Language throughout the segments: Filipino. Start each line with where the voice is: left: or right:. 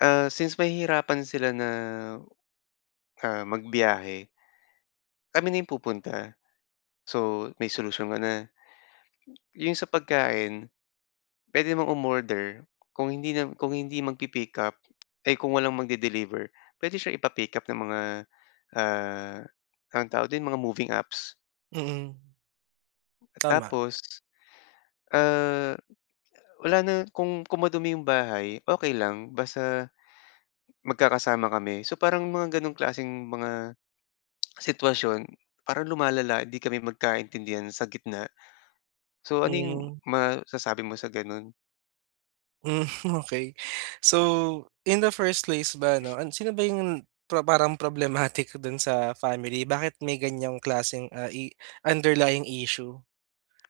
left: Ah, since mahihirapan sila na ah magbiyahe kami na yung pupunta. So, may solusyon ka na. Yung sa pagkain pwede namang umorder kung hindi nam kung hindi magpi-pickup, ay kung walang magde-deliver, pwede siya ipa-pick up ng mga, ah, anong tawag dun? Mga moving apps.
right: Mm. Tama.
left: Tapos, ah, wala na kung kung madumi yung bahay okey lang, basta magkakasama kami. So, parang mga ganong klaseng mga sitwasyon, parang lumalala, hindi kami magkaintindihan sa gitna. So ano yung
right: Hmm.
left: masasabi mo sa ganun?
right: Hmm okey. So, in the first place ba 'no, sino ba yung, parang problematic dun sa family, bakit may ganyang klaseng, ah, i underlying issue?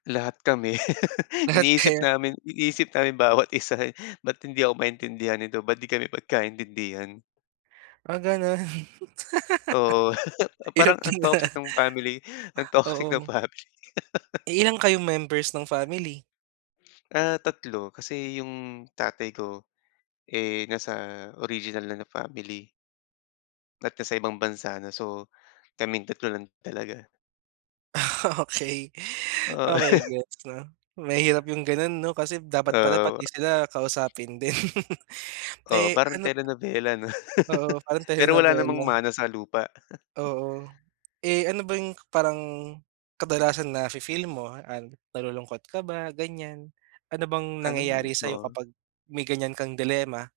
left: Lahat kami.
right: Lahat
left: Iniisip
right: kayo?
left: namin, iniisip namin bawat isa eh. Ba't hindi ako maintindihan nito? Ba't di kami magkaintindihan?
right: Ah, ganun.
left: Oo.
right: Hirap
left: Parang ang
right: nun ah.
left: toxic ng family, ang toxic
right: Oo.
left: ng family.
right: Eh, ilan kayong members ng family?
left: Ah, 3 kasi yung tatay ko, eh, nasa original na, na family. At nasa ibang bansa na. So, kaming 3 lang talaga.
right: Ah, okey.
left: Oo.
right: Okey, gets na. Mahirap yung ganun 'no kasi dapat pala
left: Ah.
right: pati sila kausapin din.
left: Oo,
right: Eh
left: parang
right: ano
left: telenobela 'no.
right: Oo, parang
left: Pero wala namang
right: telenobela.
left: mana sa lupa.
right: Oo. Eh, ano ba yung parang kadalasan nafe-feel mo, ah, nalulungkot ka ba, ganyan? Ano bang
left: Ano eh,
right: nangyayari sa'yo
left: oo.
right: kapag may ganyan kang dilemma?